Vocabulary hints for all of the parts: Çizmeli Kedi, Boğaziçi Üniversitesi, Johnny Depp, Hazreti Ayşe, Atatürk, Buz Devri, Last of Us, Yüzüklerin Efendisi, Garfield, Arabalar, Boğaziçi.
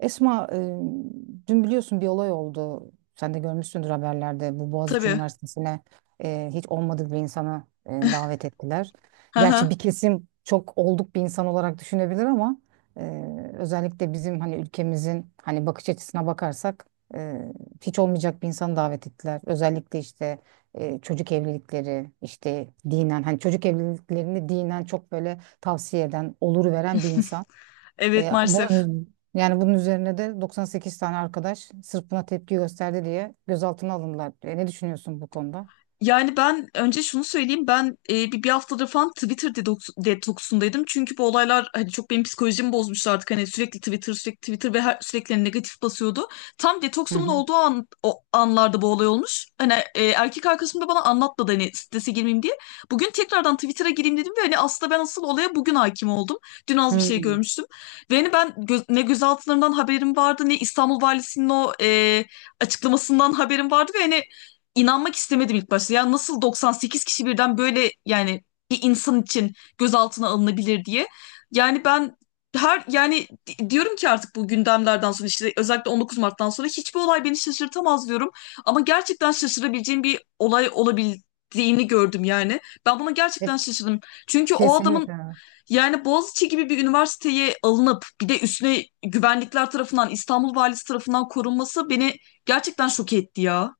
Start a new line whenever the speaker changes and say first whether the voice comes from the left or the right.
right: Esma, dün biliyorsun bir olay oldu. Sen de görmüşsündür haberlerde. Bu Boğaziçi
left: Tabii.
right: Üniversitesi'ne hiç olmadık bir insanı davet ettiler. Gerçi
left: Hı.
right: bir kesim çok olduk bir insan olarak düşünebilir ama e, özellikle bizim hani ülkemizin hani bakış açısına bakarsak e, hiç olmayacak bir insanı davet ettiler. Özellikle işte çocuk evlilikleri, işte dinen hani çocuk evliliklerini dinen çok böyle tavsiye eden, olur veren bir insan.
left: Evet, maalesef.
right: Bunun, yani bunun üzerine de 98 tane arkadaş sırf buna tepki gösterdi diye gözaltına alındılar. Ne düşünüyorsun bu konuda?
left: Yani ben önce şunu söyleyeyim, ben bir haftadır falan Twitter detoksundaydım. Çünkü bu olaylar hani çok benim psikolojimi bozmuştu artık. Hani sürekli Twitter, sürekli Twitter ve sürekli negatif basıyordu. Tam
right: Hı
left: detoksumun
right: hı.
left: olduğu an, o anlarda bu olay olmuş. Hani erkek arkadaşım da bana anlatmadı, hani strese girmeyeyim diye. Bugün tekrardan Twitter'a gireyim dedim ve hani aslında ben asıl olaya bugün hakim oldum. Dün az bir şey
right: Hmm.
left: görmüştüm. Ve hani ben ne gözaltılarından haberim vardı ne İstanbul Valisi'nin o açıklamasından haberim vardı ve hani İnanmak istemedim ilk başta. Ya nasıl 98 kişi birden, böyle yani bir insan için gözaltına alınabilir diye. Yani ben her, yani diyorum ki artık bu gündemlerden sonra, işte özellikle 19 Mart'tan sonra hiçbir olay beni şaşırtamaz diyorum. Ama gerçekten şaşırabileceğim bir olay olabildiğini gördüm yani. Ben buna
right: E,
left: gerçekten şaşırdım. Çünkü o adamın,
right: kesinlikle.
left: yani Boğaziçi gibi bir üniversiteye alınıp bir de üstüne güvenlikler tarafından, İstanbul Valisi tarafından korunması beni gerçekten şok etti ya.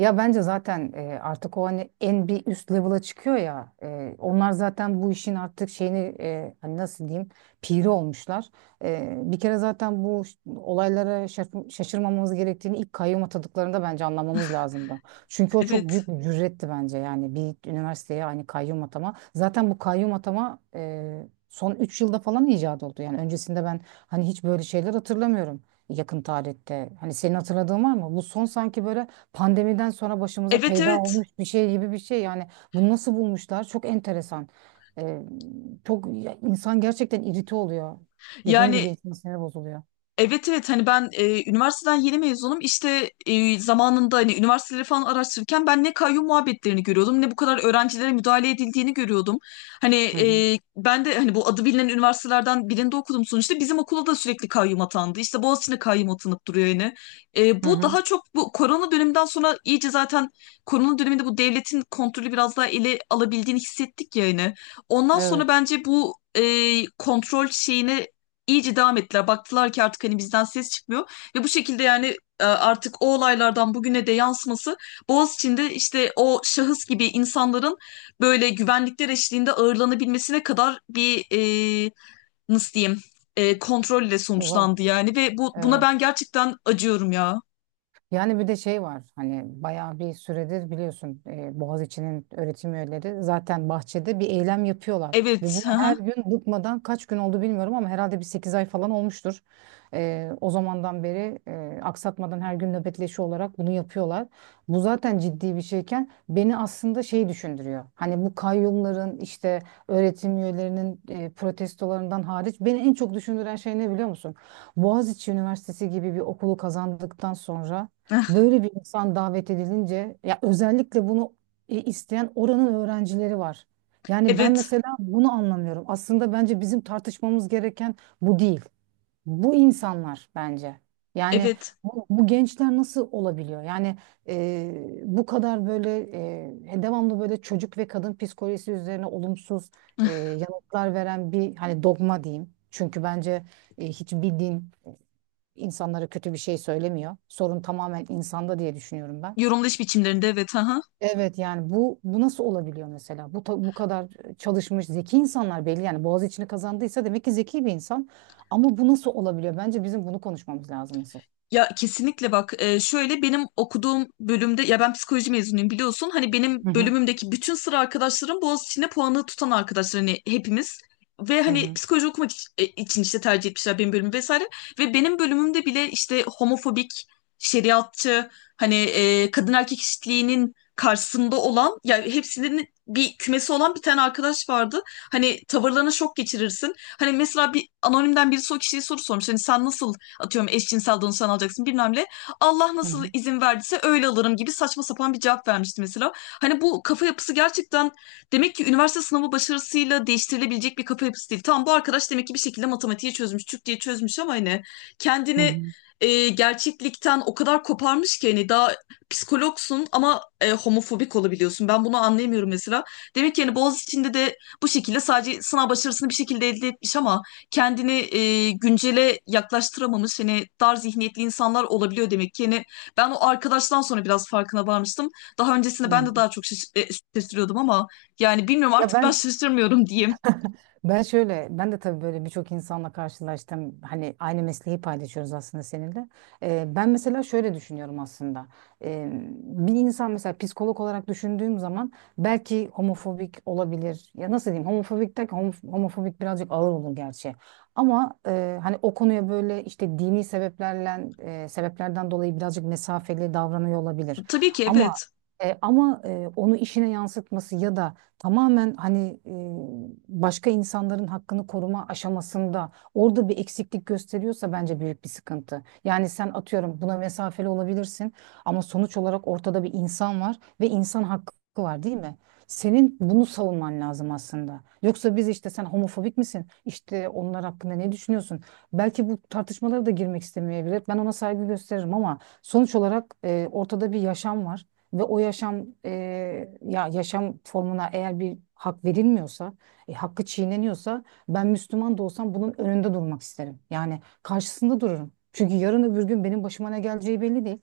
right: Ya bence zaten artık o hani en bir üst level'a çıkıyor ya. Onlar zaten bu işin artık şeyini hani nasıl diyeyim piri olmuşlar. Bir kere zaten bu olaylara şaşırmamamız gerektiğini ilk kayyum atadıklarında bence anlamamız lazımdı. Çünkü o çok
left: Evet.
right: büyük bir cüretti bence yani bir üniversiteye hani kayyum atama. Zaten bu kayyum atama son 3 yılda falan icat oldu. Yani öncesinde ben hani hiç böyle şeyler hatırlamıyorum yakın tarihte. Hani senin hatırladığın var mı? Bu son sanki böyle pandemiden sonra başımıza
left: Evet,
right: peyda
left: evet.
right: olmuş bir şey gibi bir şey yani bunu nasıl bulmuşlar çok enteresan. Ee, çok ya insan gerçekten irite oluyor. Dediğin gibi
left: Yani,
right: insan siniri bozuluyor.
left: evet, evet, hani ben üniversiteden yeni mezunum, işte zamanında hani üniversiteleri falan araştırırken ben ne kayyum muhabbetlerini görüyordum ne bu kadar öğrencilere müdahale edildiğini görüyordum. Hani
right: Hı hı.
left: ben de hani bu adı bilinen üniversitelerden birinde okudum sonuçta, bizim okula da sürekli kayyum atandı, işte Boğaziçi'ne kayyum atanıp duruyor yani.
right: Hı
left: Bu
right: hı.
left: daha çok bu korona döneminden sonra iyice, zaten korona döneminde bu devletin kontrolü biraz daha ele alabildiğini hissettik yani. Ondan sonra
right: Evet.
left: bence bu kontrol şeyini iyice devam ettiler. Baktılar ki artık hani bizden ses çıkmıyor. Ve bu şekilde, yani artık o olaylardan bugüne de yansıması, Boğaziçi'nde işte o şahıs gibi insanların böyle güvenlikler eşliğinde ağırlanabilmesine kadar bir nasıl diyeyim, kontrolle
right: O zaman-
left: sonuçlandı yani. Ve buna
right: Evet.
left: ben gerçekten acıyorum ya.
right: Yani bir de şey var hani bayağı bir süredir biliyorsun Boğaziçi'nin öğretim üyeleri zaten bahçede bir eylem yapıyorlar. Ve bunu
left: Evet. Hı
right: her
left: hı.
right: gün bıkmadan kaç gün oldu bilmiyorum ama herhalde bir 8 ay falan olmuştur. O zamandan beri aksatmadan her gün nöbetleşi olarak bunu yapıyorlar. Bu zaten ciddi bir şeyken beni aslında şey düşündürüyor. Hani bu kayyumların işte öğretim üyelerinin protestolarından hariç beni en çok düşündüren şey ne biliyor musun? Boğaziçi Üniversitesi gibi bir okulu kazandıktan sonra böyle bir insan davet edilince ya özellikle bunu isteyen oranın öğrencileri var. Yani ben
left: Evet.
right: mesela bunu anlamıyorum. Aslında bence bizim tartışmamız gereken bu değil. Bu insanlar bence. Yani
left: Evet.
right: bu, bu gençler nasıl olabiliyor? Yani bu kadar böyle devamlı böyle çocuk ve kadın psikolojisi üzerine olumsuz yanıtlar veren bir hani dogma diyeyim. Çünkü bence hiçbir din insanlara kötü bir şey söylemiyor. Sorun tamamen insanda diye düşünüyorum ben.
left: Yorumlayış biçimlerinde, evet. Hı hı.
right: Evet yani bu nasıl olabiliyor mesela? Bu kadar çalışmış zeki insanlar belli yani Boğaziçi'ni kazandıysa demek ki zeki bir insan. Ama bu nasıl olabiliyor? Bence bizim bunu konuşmamız lazım asıl.
left: Ya kesinlikle, bak, şöyle, benim okuduğum bölümde, ya ben psikoloji mezunuyum biliyorsun, hani benim
right: Hı hı.
left: bölümümdeki bütün sıra arkadaşlarım Boğaziçi'nde puanı tutan arkadaşlar, hani hepimiz ve
right: Hı
left: hani
right: hı.
left: psikoloji okumak için işte tercih etmişler benim bölümü vesaire ve benim bölümümde bile işte homofobik, şeriatçı, hani kadın erkek eşitliğinin karşısında olan, yani hepsinin bir kümesi olan bir tane arkadaş vardı. Hani tavırlarına şok geçirirsin. Hani mesela bir anonimden birisi o kişiye soru sormuş. Hani sen nasıl, atıyorum, eşcinsel danışan alacaksın bilmem ne. Allah
right: Hı
left: nasıl
right: hı.
left: izin verdiyse öyle alırım gibi saçma sapan bir cevap vermişti mesela. Hani bu kafa yapısı gerçekten, demek ki üniversite sınavı başarısıyla değiştirilebilecek bir kafa yapısı değil. Tamam, bu arkadaş demek ki bir şekilde matematiği çözmüş, Türkçeyi çözmüş ama hani
right: Hı
left: kendini
right: hı.
left: gerçeklikten o kadar koparmış ki, hani daha psikologsun ama homofobik olabiliyorsun. Ben bunu anlayamıyorum mesela. Demek ki yani Boğaziçi'nde de bu şekilde sadece sınav başarısını bir şekilde elde etmiş ama kendini güncele yaklaştıramamış, hani dar zihniyetli insanlar olabiliyor demek ki. Yani ben o arkadaştan sonra biraz farkına varmıştım. Daha öncesinde ben de daha çok şaşırıyordum ama yani bilmiyorum,
right: Ya
left: artık ben
right: ben
left: şaşırmıyorum diyeyim.
right: Ben şöyle, ben de tabii böyle birçok insanla karşılaştım. Hani aynı mesleği paylaşıyoruz aslında seninle. Ben mesela şöyle düşünüyorum aslında. Ee, bir insan mesela psikolog olarak düşündüğüm zaman belki homofobik olabilir. Ya nasıl diyeyim? Homofobik derken homofobik birazcık ağır olur gerçi. Ama hani o konuya böyle işte dini sebeplerle sebeplerden dolayı birazcık mesafeli davranıyor olabilir.
left: Tabii ki,
right: Ama
left: evet.
right: ama onu işine yansıtması ya da tamamen hani başka insanların hakkını koruma aşamasında orada bir eksiklik gösteriyorsa bence büyük bir sıkıntı. Yani sen atıyorum buna mesafeli olabilirsin ama sonuç olarak ortada bir insan var ve insan hakkı var değil mi? Senin bunu savunman lazım aslında. Yoksa biz işte sen homofobik misin? İşte onlar hakkında ne düşünüyorsun? Belki bu tartışmalara da girmek istemeyebilir. Ben ona saygı gösteririm ama sonuç olarak ortada bir yaşam var. Ve o yaşam ya yaşam formuna eğer bir hak verilmiyorsa, hakkı çiğneniyorsa ben Müslüman da olsam bunun önünde durmak isterim. Yani karşısında dururum. Çünkü yarın öbür gün benim başıma ne geleceği belli değil.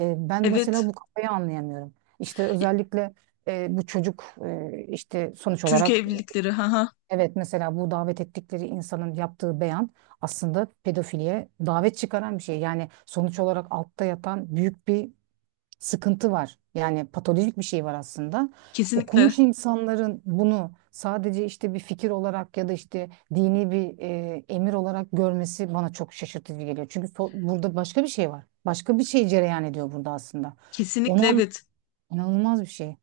right: Ben mesela
left: Evet.
right: bu kafayı anlayamıyorum. İşte özellikle bu çocuk işte sonuç
left: Çocuk
right: olarak
left: evlilikleri. Ha ha.
right: evet mesela bu davet ettikleri insanın yaptığı beyan aslında pedofiliye davet çıkaran bir şey. Yani sonuç olarak altta yatan büyük bir sıkıntı var. Yani patolojik bir şey var aslında.
left: Kesinlikle.
right: Okumuş insanların bunu sadece işte bir fikir olarak ya da işte dini bir emir olarak görmesi bana çok şaşırtıcı geliyor. Çünkü burada başka bir şey var. Başka bir şey cereyan ediyor burada aslında.
left: Kesinlikle,
right: Onun
left: evet.
right: inanılmaz bir şey.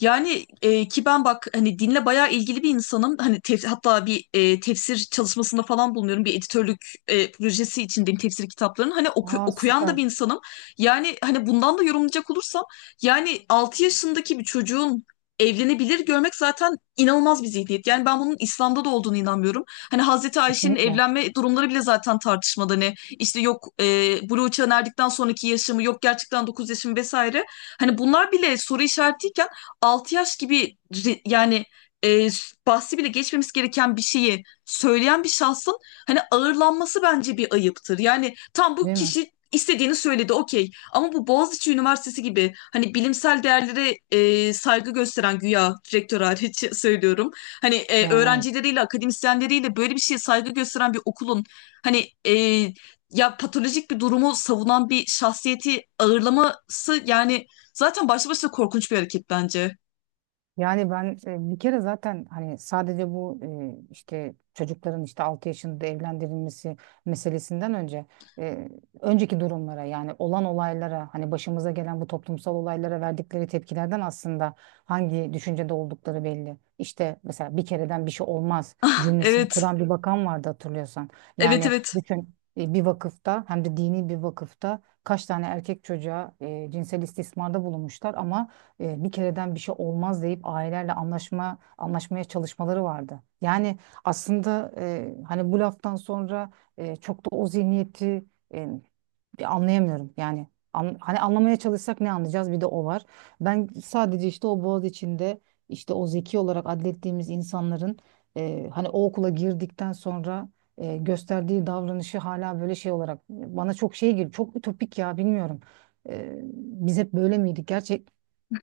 left: Yani ki ben bak hani dinle bayağı ilgili bir insanım. Hani hatta bir tefsir çalışmasında falan bulunuyorum. Bir editörlük projesi içindeyim tefsir kitaplarının. Hani
right: Aa
left: okuyan da bir
right: süper.
left: insanım. Yani hani bundan da yorumlayacak olursam yani 6 yaşındaki bir çocuğun evlenebilir görmek zaten inanılmaz bir zihniyet. Yani ben bunun İslam'da da olduğunu inanmıyorum. Hani Hazreti Ayşe'nin
right: Kesinlikle.
left: evlenme durumları bile zaten tartışmalı. Hani işte yok, buluğa erdikten sonraki yaşamı, yok gerçekten 9 yaşım vesaire. Hani bunlar bile soru işaretiyken 6 yaş gibi yani, bahsi bile geçmemiz gereken bir şeyi söyleyen bir şahsın hani ağırlanması bence bir ayıptır. Yani tam bu
right: Değil mi?
left: kişi istediğini söyledi, okey, ama bu Boğaziçi Üniversitesi gibi hani bilimsel değerlere saygı gösteren, güya, direktör hariç, söylüyorum. Hani
right: Yani evet.
left: öğrencileriyle, akademisyenleriyle böyle bir şeye saygı gösteren bir okulun hani ya patolojik bir durumu savunan bir şahsiyeti ağırlaması, yani zaten başlı başına korkunç bir hareket bence.
right: Yani ben bir kere zaten hani sadece bu işte çocukların işte 6 yaşında evlendirilmesi meselesinden önce e, önceki durumlara yani olan olaylara hani başımıza gelen bu toplumsal olaylara verdikleri tepkilerden aslında hangi düşüncede oldukları belli. İşte mesela bir kereden bir şey olmaz cümlesini
left: Evet.
right: kuran bir bakan vardı hatırlıyorsan.
left: Evet,
right: Yani
left: evet.
right: bütün bir vakıfta hem de dini bir vakıfta kaç tane erkek çocuğa cinsel istismarda bulunmuşlar ama bir kereden bir şey olmaz deyip ailelerle anlaşmaya çalışmaları vardı. Yani aslında hani bu laftan sonra çok da o zihniyeti e, bir anlayamıyorum yani hani anlamaya çalışsak ne anlayacağız bir de o var. Ben sadece işte o boğaz içinde işte o zeki olarak adlettiğimiz insanların hani o okula girdikten sonra gösterdiği davranışı hala böyle şey olarak bana çok şey gibi çok ütopik ya bilmiyorum. E, biz hep böyle miydik gerçek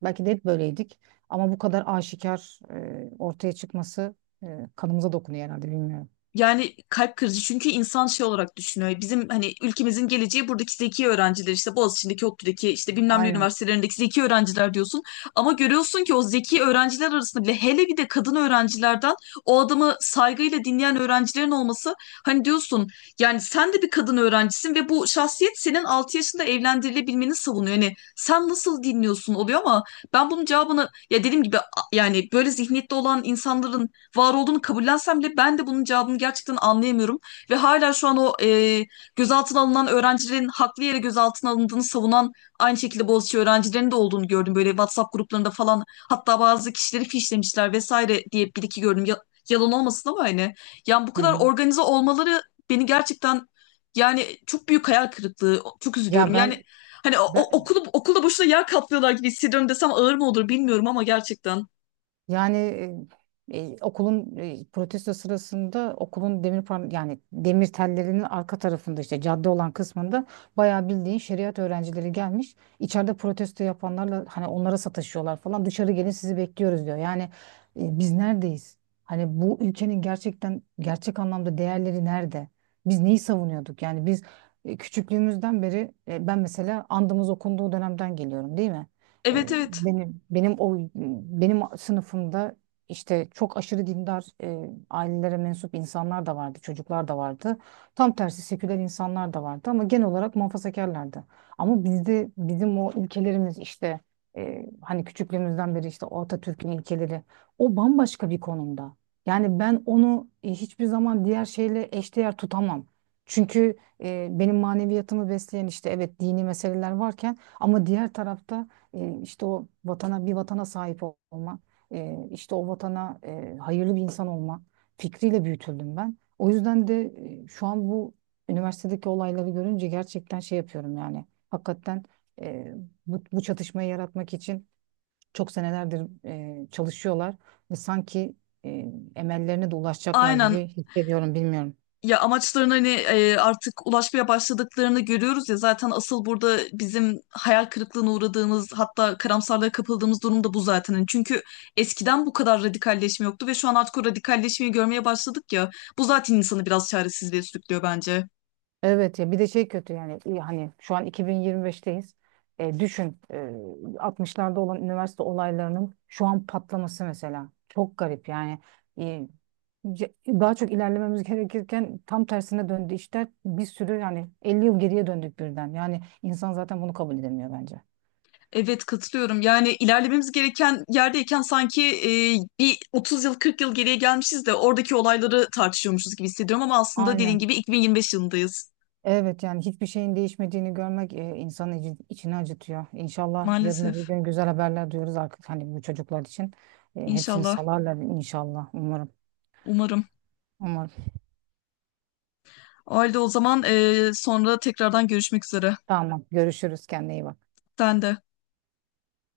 right: belki de hep böyleydik ama bu kadar aşikar ortaya çıkması kanımıza dokunuyor herhalde bilmiyorum.
left: Yani kalp kırıcı, çünkü insan şey olarak düşünüyor. Bizim hani ülkemizin geleceği buradaki zeki öğrenciler, işte Boğaziçi'ndeki, ODTÜ'deki, işte bilmem ne
right: Aynen.
left: üniversitelerindeki zeki öğrenciler diyorsun. Ama görüyorsun ki o zeki öğrenciler arasında bile, hele bir de kadın öğrencilerden o adamı saygıyla dinleyen öğrencilerin olması, hani diyorsun, yani sen de bir kadın öğrencisin ve bu şahsiyet senin 6 yaşında evlendirilebilmeni savunuyor. Yani sen nasıl dinliyorsun oluyor ama ben bunun cevabını, ya, dediğim gibi, yani böyle zihniyette olan insanların var olduğunu kabullensem bile ben de bunun cevabını gerçekten anlayamıyorum. Ve hala şu an o gözaltına alınan öğrencilerin haklı yere gözaltına alındığını savunan, aynı şekilde Boğaziçi öğrencilerinin de olduğunu gördüm. Böyle WhatsApp gruplarında falan hatta bazı kişileri fişlemişler vesaire diye bir iki gördüm. Yalan olmasın ama hani. Yani bu kadar
right: Hı.
left: organize olmaları beni gerçekten, yani çok büyük hayal kırıklığı. Çok
right: Ya
left: üzülüyorum. Yani,
right: ben,
left: hani o, o-
right: ben
left: okulu okulda boşuna yağ kaplıyorlar gibi hissediyorum desem ağır mı olur bilmiyorum ama gerçekten.
right: Yani okulun protesto sırasında okulun demir par yani demir tellerinin arka tarafında işte cadde olan kısmında bayağı bildiğin şeriat öğrencileri gelmiş. İçeride protesto yapanlarla hani onlara sataşıyorlar falan. Dışarı gelin sizi bekliyoruz diyor. Yani biz neredeyiz? Hani bu ülkenin gerçekten gerçek anlamda değerleri nerede? Biz neyi savunuyorduk? Yani biz küçüklüğümüzden beri ben mesela andımız okunduğu dönemden geliyorum değil mi?
left: Evet, evet.
right: Benim o benim sınıfımda işte çok aşırı dindar ailelere mensup insanlar da vardı, çocuklar da vardı. Tam tersi seküler insanlar da vardı ama genel olarak muhafazakarlardı. Ama bizim o ilkelerimiz işte hani küçüklüğümüzden beri işte o Atatürk'ün ilkeleri o bambaşka bir konumda. Yani ben onu hiçbir zaman diğer şeyle eşdeğer tutamam. Çünkü benim maneviyatımı besleyen işte evet dini meseleler varken ama diğer tarafta işte o vatana bir vatana sahip olma, işte o vatana hayırlı bir insan olma fikriyle büyütüldüm ben. O yüzden de şu an bu üniversitedeki olayları görünce gerçekten şey yapıyorum yani. Hakikaten e, bu çatışmayı yaratmak için çok senelerdir çalışıyorlar ve sanki emellerine de ulaşacaklar
left: Aynen.
right: gibi hissediyorum, bilmiyorum.
left: Ya amaçlarına hani artık ulaşmaya başladıklarını görüyoruz ya, zaten asıl burada bizim hayal kırıklığına uğradığımız, hatta karamsarlığa kapıldığımız durum da bu zaten. Hani çünkü eskiden bu kadar radikalleşme yoktu ve şu an artık o radikalleşmeyi görmeye başladık ya. Bu zaten insanı biraz çaresizliğe sürüklüyor bence.
right: Evet ya bir de şey kötü yani hani şu an 2025'teyiz. Düşün 60'larda olan üniversite olaylarının şu an patlaması mesela. Çok garip yani. E, ce- daha çok ilerlememiz gerekirken tam tersine döndü işler. Bir sürü yani 50 yıl geriye döndük birden. Yani insan zaten bunu kabul edemiyor bence.
left: Evet, katılıyorum. Yani ilerlememiz gereken yerdeyken sanki bir 30 yıl, 40 yıl geriye gelmişiz de oradaki olayları tartışıyormuşuz gibi hissediyorum ama aslında dediğin
right: Aynen.
left: gibi 2025 yılındayız.
right: Evet yani hiçbir şeyin değişmediğini görmek insanın içini acıtıyor. İnşallah yarın öbür
left: Maalesef.
right: gün güzel haberler duyuyoruz artık hani bu çocuklar için. Hepsini
left: İnşallah.
right: salarlar inşallah umarım.
left: Umarım.
right: Umarım.
left: O halde o zaman, sonra tekrardan görüşmek üzere.
right: Tamam görüşürüz kendine iyi bak.
left: Sen de.